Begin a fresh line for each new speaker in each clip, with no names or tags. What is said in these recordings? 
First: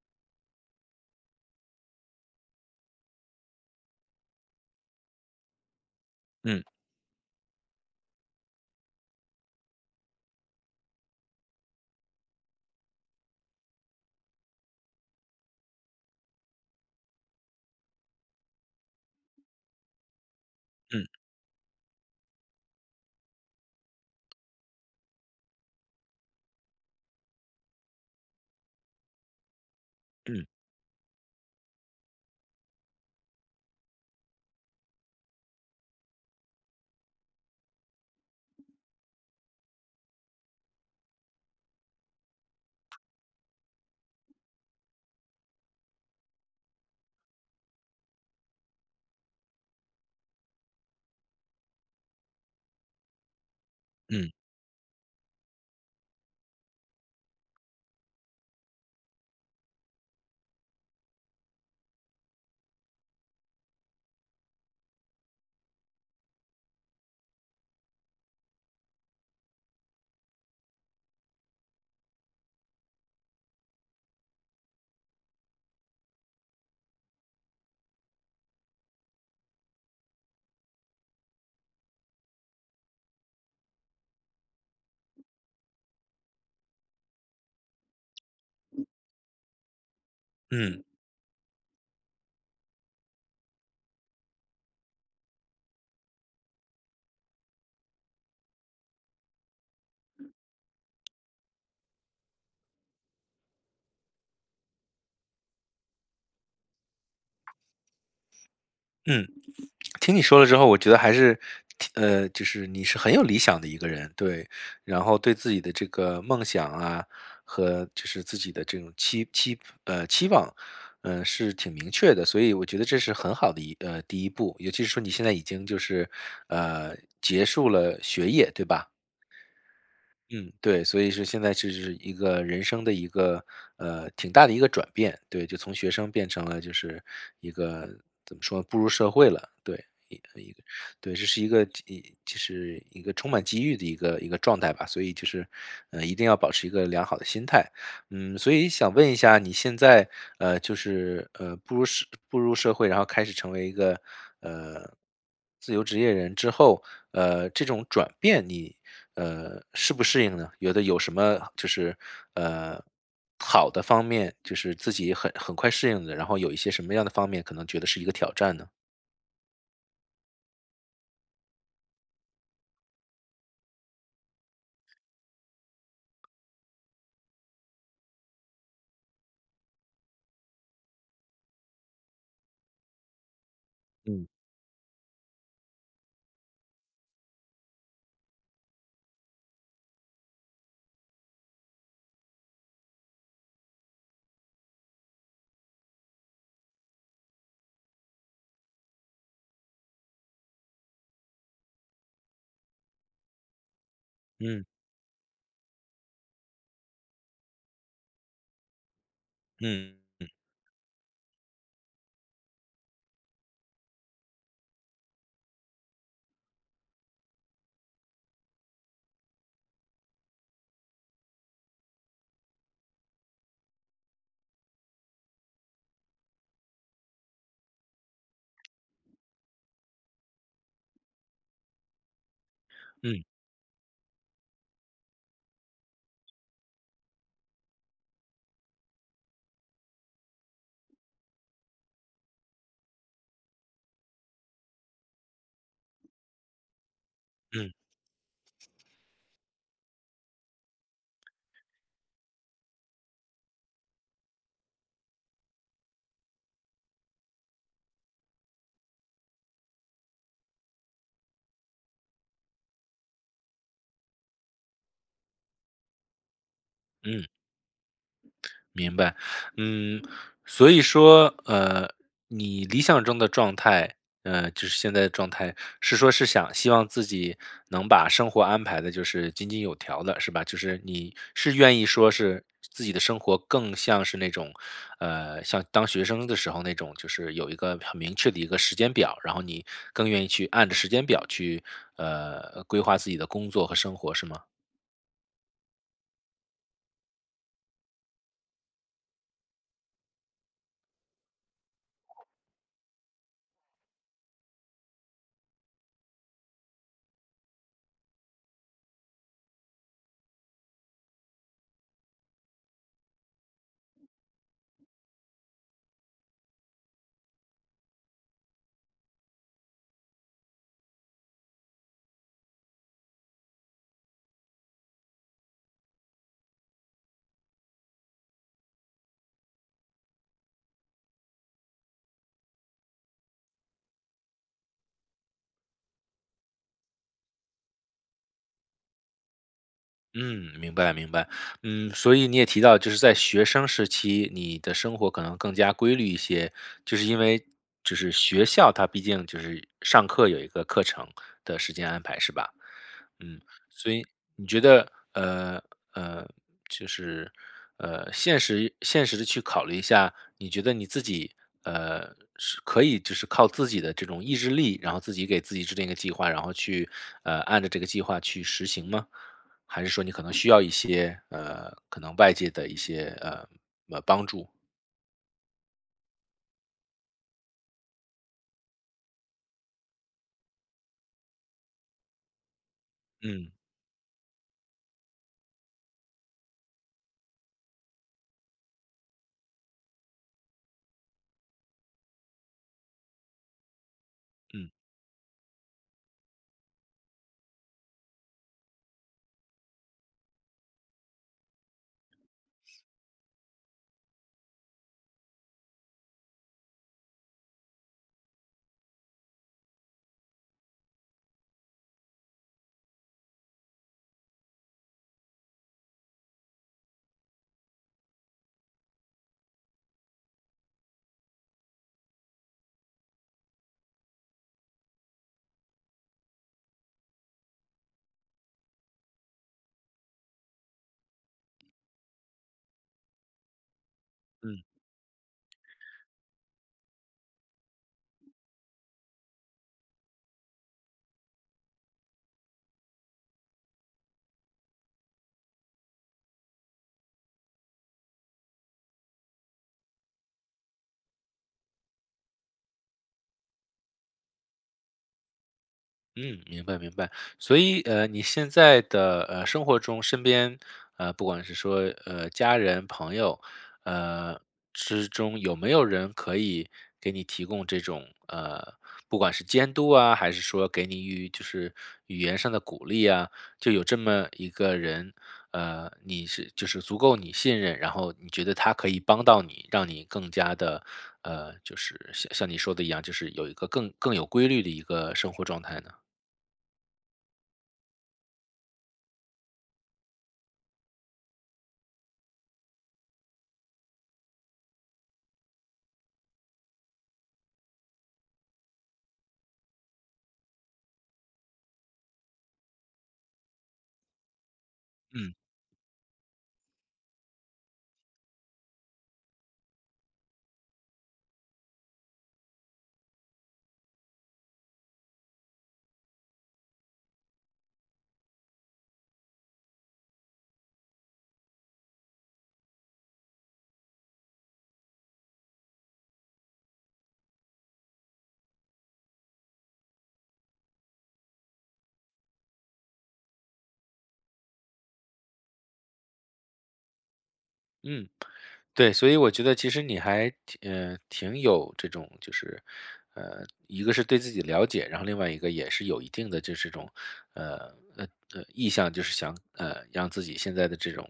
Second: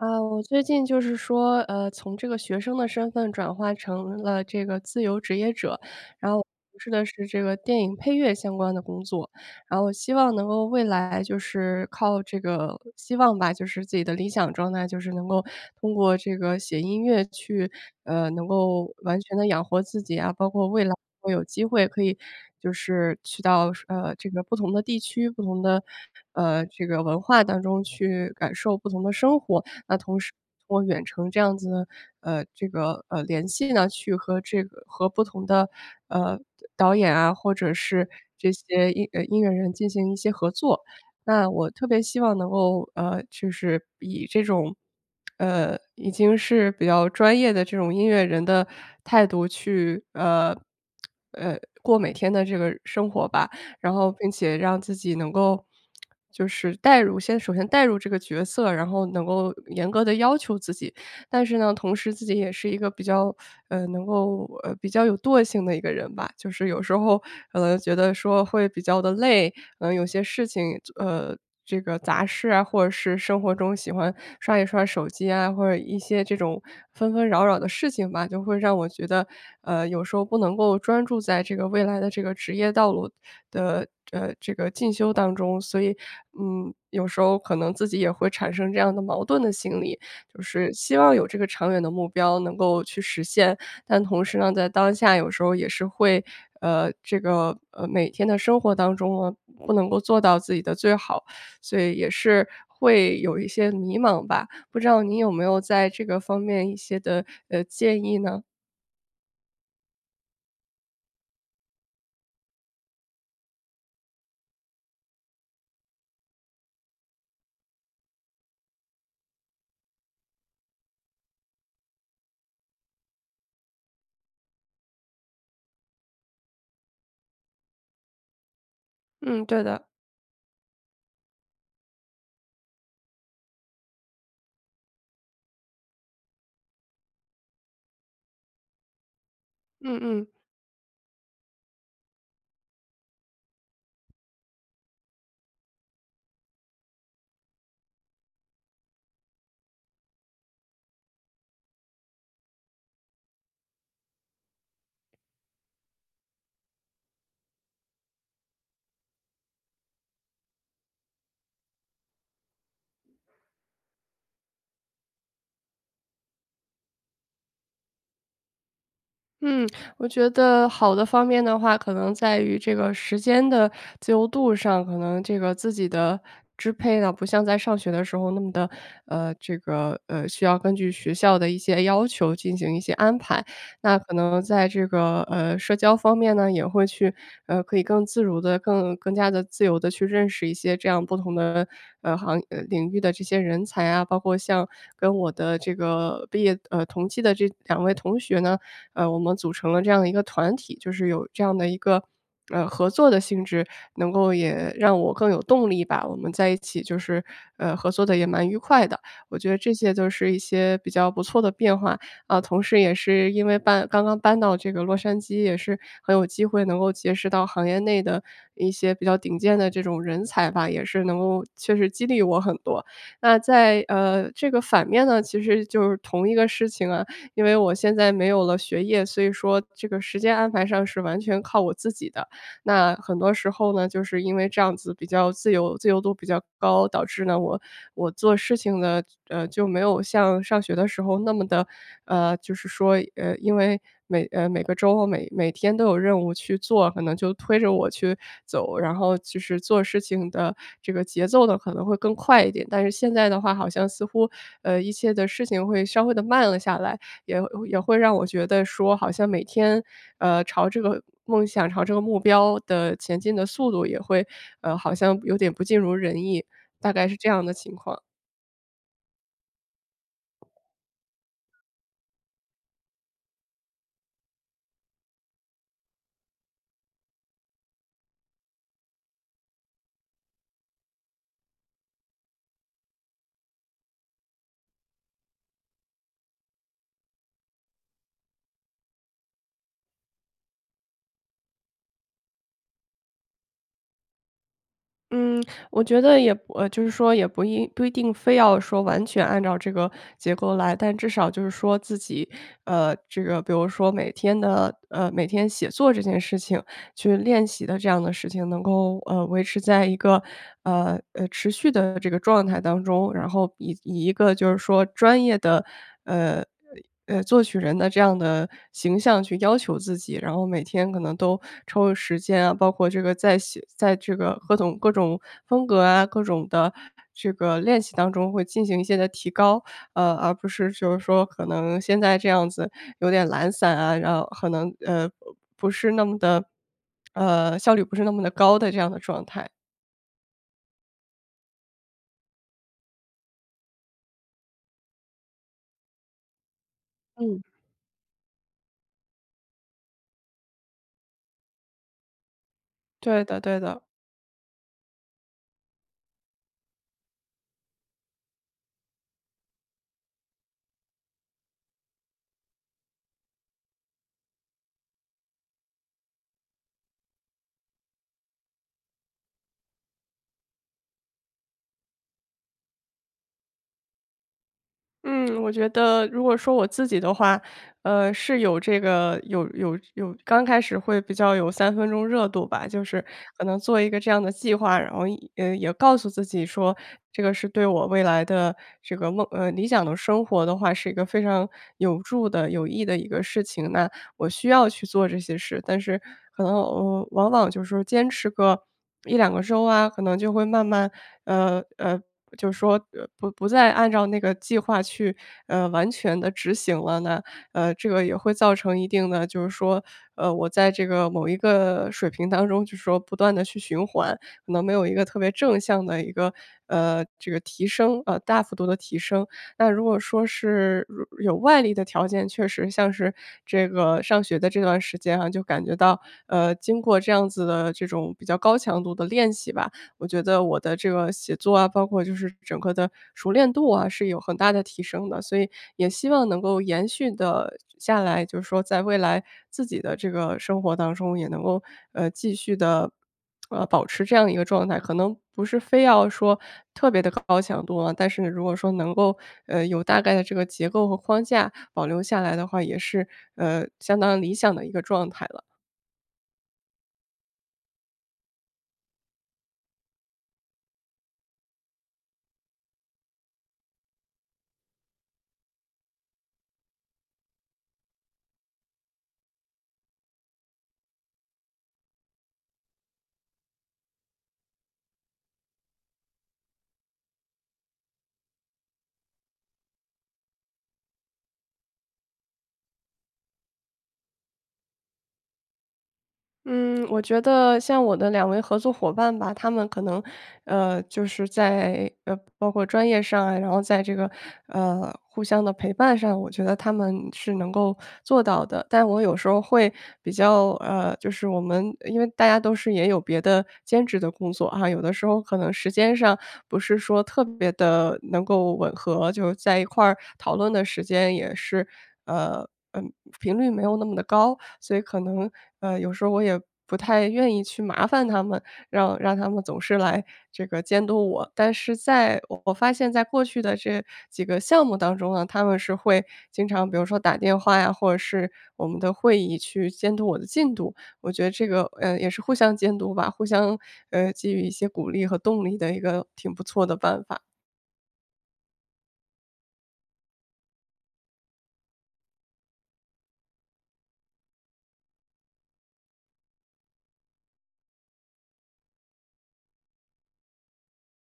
啊，我最近就是说，从这个学生的身份转化成了这个自由职业者，然后我
嗯
从事的是这个电影配乐相关的工作，然后我希望能够未来就是靠这个希望吧，就是自己的理想状态，就是能够通过这个写音乐去，能够完全的养活自己啊，包括未来
嗯
会有机会可以就是去到这个不同的地区、不同的这个文化当中去感受不同的生活。那同时
嗯
通过远程这样子的，这个，联系呢，去和不同的，呃，导演啊，或者是这些音乐人进行一些合作。那我特别希望能够，就是以这种，已经是比较专业的这种音乐人的态度去，过每天的这个生活吧。然后并
嗯
且让自己能够就是代入先首先代入这个角色，然后能够严格的要求自己，但是呢，同时自己也是一个比较，能够，比较有惰性的一个人吧。就是有时候可能觉得说会比较的累，有些事情，这个杂事啊，或者是生活中喜欢刷一刷手机啊，或者一些这种纷纷扰扰的事情吧，就会让我觉得，有时候不能够专注在这个未来的这个职业道路的，这个进修当中。所以，有时候可能自己也会产生这样的矛盾的心理。就是
嗯
希望有这个长远的目标能够去实现，但同时呢，在当下有时候也是会，这个，每天的生活当中呢，不能够做到自己的最好，所以也是会有一些迷茫吧。不知道您有没有在这个方面一些的，建议呢？
嗯，听你说了之后，我觉得还是就是你是很有理想的一个人，对，然后对自己的这个梦想啊，和就是自己的这种期望，是挺明确的，所以我觉得这是很好的第一步，尤其是说你现在已经就是呃结束了学业，对吧？
嗯，对的，
嗯，对，所以是现在这是一个人生的一个，挺大的一个转变，对，就从学生变成了就是一个怎么说，步入社会了，对，
嗯
一
嗯。
一个，对，这是一个就是一个充满机遇的一个状态吧，所以就是，一定要保持一个良好的心态。所以想问一下，你现在就是步入社会，然后开始成为一个呃自由职业人之后，这种转变你适不适应呢？觉得有什么就是呃好的方面，就是自己很快适应的，然后有一些什么样的方面可能觉得是一个挑战呢？
嗯，我觉得好的方面的话，可能在于这个时间的自由度上，可能这个自己的支配呢，不像在上学的时候那么的，这个需要根据学校的一些要求进行一些安排。那可
嗯
能在这个社交方面呢，也会去可以更自如的、更加的自由的去认识一些这样不同的领域的这些人才啊，包括像跟我的这个毕业同期的这两位同学呢。我们组成了这样的一个团体，就是有这样的一个，合作的性质，能够
嗯
也让我更有动力吧。我们在一起就是，合作的也蛮愉快的，我觉得这
嗯
些都是一些比较不错的变化。啊，同时也是因为刚刚搬到这个洛杉矶，也是很有机会能够结识到行业内的一些比较顶尖的这种人才吧，也是能够确实激励我很多。那在，这个反面呢，其实就是同一个事情啊，因为我现在没有了学业，所以说这个时间安排上是完全靠我自己的。那很
嗯
多时候呢，就是因为这样子比较自由度比较高，导致呢，我做事情呢，就没有像上学的时候那么的就是说，因为每个周、每天都有任务去做，可能就推着
嗯
我去走，然后就是做事情的这个节奏呢，可能会更快一点。但是现在的话，好像似乎，一切的事情会稍微的慢了下来，也也会让我觉得说，好像每天，朝这个梦想、朝这个目标的前进的速度也会，好像有点不尽如人意，大概是
嗯。
这样的情况。
明白。嗯，所以说，你理想中的状态，就是现在的状态，是说是想希望自己能把生活安排的就是井井有条的，是吧？就是你是愿意说是自己的生活更像是那种，像当学生的时候那种，就是有一个很明确的一个时间表，然后你更愿意去按着时间表去，规划自己的工作和生活，是吗？
嗯，我觉得也不呃，就是说也不一定非要说完全按照这个结构来，但至少就是说自己，这个比如说每天写作这件事情去练习的这样的事情，能够，维持在一个，持续的这个状态当中，然后以一个就是说专业的，呃作曲人的这样的形象去要求自己，然后每天可能都抽时间啊，包括这个在这个各种风格啊，各种的这个练习当中会进行一些的提高，而不是就是说可能现在这样子有点懒散啊，然后可能，不是那么的呃，效率不是那么的高的这样的状态。
嗯，明白明白。所以你也提到，就是在学生时期，你的生活可能更加规律一些，就是因
嗯。
为，就是学校它毕竟就是上课有一个课程的时间安排，是吧？
对的
嗯，
对的。
所以你觉得呃，就是现实的去考虑一下，你觉得你自己呃是可以就是靠自己的这种意志力，然后自己给自己制定一个计划，然后去按照这个计划去实行吗？还是说你可能需要一些，可能外界的一些，帮助？
嗯，我觉得如果说我自己的话，是有这个有有有刚开始会比较有三分钟热度吧，就是可
嗯，
能做一个这样的计划，然后也告诉自己说，这个是对我未来的这个理想的生活的话，是一个非常有助的、有益的一个事情。那我需要
嗯，
去做这些事。但是可能，我往往就是说坚持个一两个周啊，可能就会慢慢，呃，呃，就是说，不再按照那个计划去，完全的执行了呢，这个也会造成一定的就是说，我在这个某一个水平当中，就是说不断的去循环，可能没有一个特别正向的一个，这个提升，大幅度的提升。那如果说是如有外力的条件，确实像是这个上学的这段时间啊，就感觉到，经过这样子的这种比较高强度的练习吧，我觉得我的这个写作啊，包括就是整个的熟练度啊，是有很大的
嗯。
提升的。所以也希望能够延续的下来，就是说在未来自己的这个生活当中也能够，继续的保持这样一个状态。可能不是非要说特别的高强度啊，但是如果说能够，有大概的这个结构和框架保留下来的话，也是，相当理想的一个状态了。
嗯，明白明白。所以，你现在的生活中，身边不管是说家人、朋友，呃之中有没有人可以给你提供这种不管是监督啊，还是说给你语就是语言上的鼓励啊，就有这么一个人，你是就是足够你信任，然后你觉得他可以帮到你，让你更加的就是像你说的一样，就是有一个更有规律的一个生活状态呢？
嗯，我觉得像我的两位合作伙伴吧，他们可能，就是在包括专业上啊，然后在这个互相的陪伴上，我觉得他们是能够做到的。但我有时候会比较就是我们因为大家都是也有别的兼职的工作啊，有的时候
嗯
可能时间上不是说特别的能够吻合，就是在一块儿讨论的时间也是。呃，嗯，频率没有那么的高，所以可能，有时候我也不太愿意去麻烦他们，让他们总是来这个监督我。但是我发现在过去的这几个项目当中呢，他们是会经常比如说打电话呀，或者是我们的会议去监督我的进度。我觉得这个，也是互相监督吧，互相，给予一些鼓励和动力的一个挺不错的办法。
嗯，对，所以我觉得其实你还挺有这种就是，一个是对自己了解，然后另外一个也是有一定的就是这种呃呃意向，就是想让自己现在的这种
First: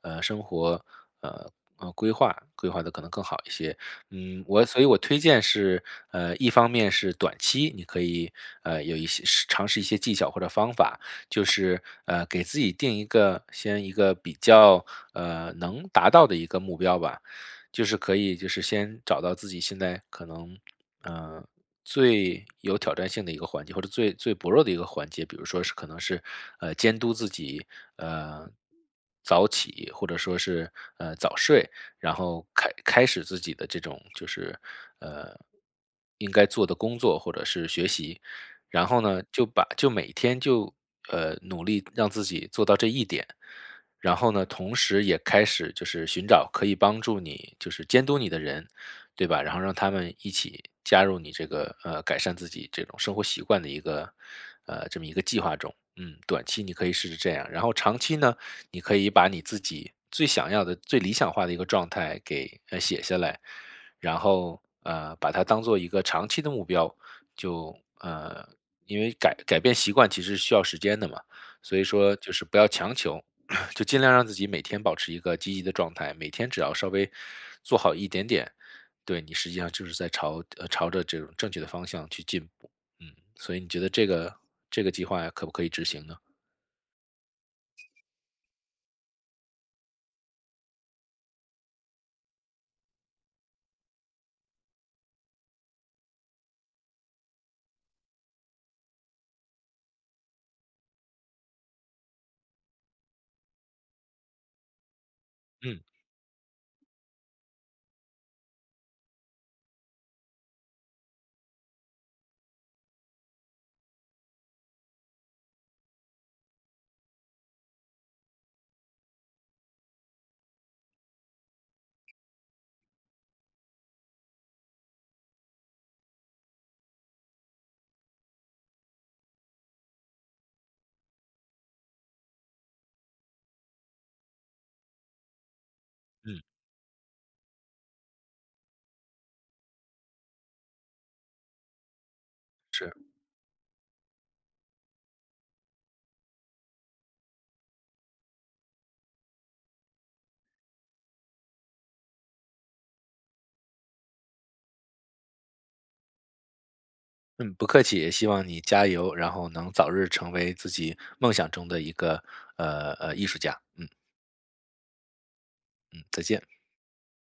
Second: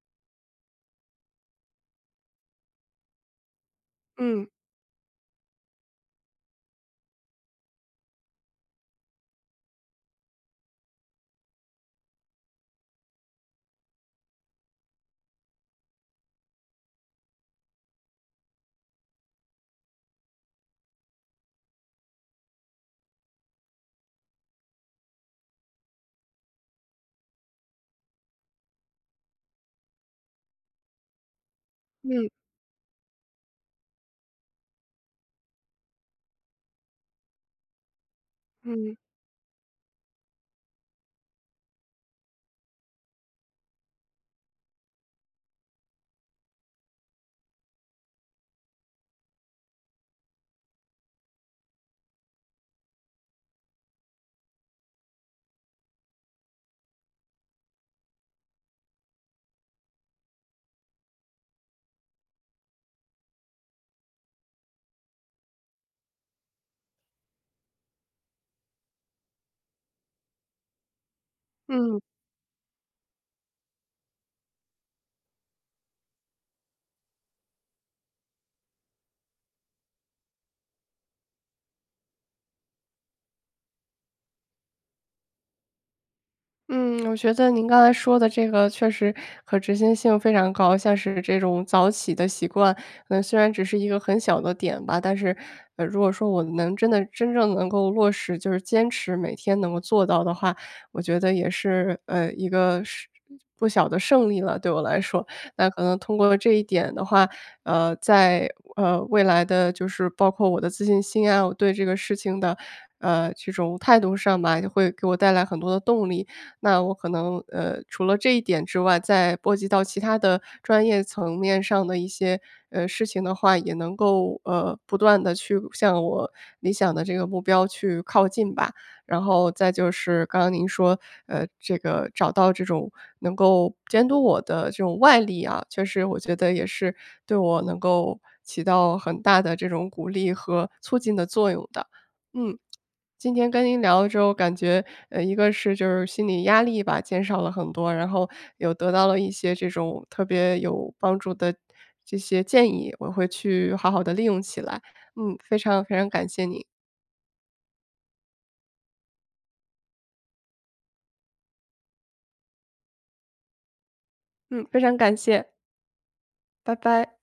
生活呃规划规划的可能更好一些。
嗯。
所以我推荐是一方面是短期你可以有一些尝试一些技巧或者方法，就是给自己定一个比较能达到的一个目标吧，就是可以就是先找到自己现在可能呃最有挑战性的一个环节，或者最薄弱的一个环节，比如说是可能是监督自己呃早起，或者说是早睡，然
嗯
后开始自己的这种就是呃应该做的工作或者是学习，
嗯
然
嗯
后呢，就把，就每天就努力让自己做到这一点，然后呢，同时也开始就是寻找可以帮助你就是监督你的人，对吧？然后让他们一起加入你这个改善自己这种生活习惯的这么一个计划中。嗯，短期你可以试试这样，然后长期呢，你可以把你自己最想要的、最理想化的一个状态给写下来，然后把它当做一个长期的目标。就呃，因为改变习惯其实需要时间的嘛，所以
嗯。
说就是不要强求，就尽量让自己每天保持一个积极的状态，每天只要稍微做好一点点，对你实际上就是在朝着这种正确的方向去进步。所以你觉得这个计划可不可以执行呢？
嗯，我觉得您刚才说的这个确实可执行性非常高，像是这种早起的习惯，虽然只是一个很小的点吧，但是，如果说我能真正能够落实，就是坚持每天能够做到的话，我觉得也是，一个是不小的胜利了，对我来说。那可
嗯
能通过这一点的话，在未来的就是包括我的自信心啊，我对这个事情的。这种态度上吧，就会给我带来很多的动力。那我可能，除了这一点之外，再波及到其他的专业层面上的一些，事情的话，也能够，不断的去向我理想的这个目标去靠近吧。然后再就是刚刚您说，这个找到这种能够监督我的这种外力啊，确实我觉
嗯，
得也是对我能够起到很大的这种鼓励和促进的作用的。嗯。
是。
今天跟您聊了之后，感觉，一个是就是心理压力吧，减少了很多，然后有得到了一些这种特别有帮助的这些建议，我会去好好的利用起来。嗯，非常非常感谢你，
嗯，不客气，也希望你加油，然后能早日成为自己梦想中的一个艺术家。嗯
嗯，非常感谢，
嗯，再见。
拜拜。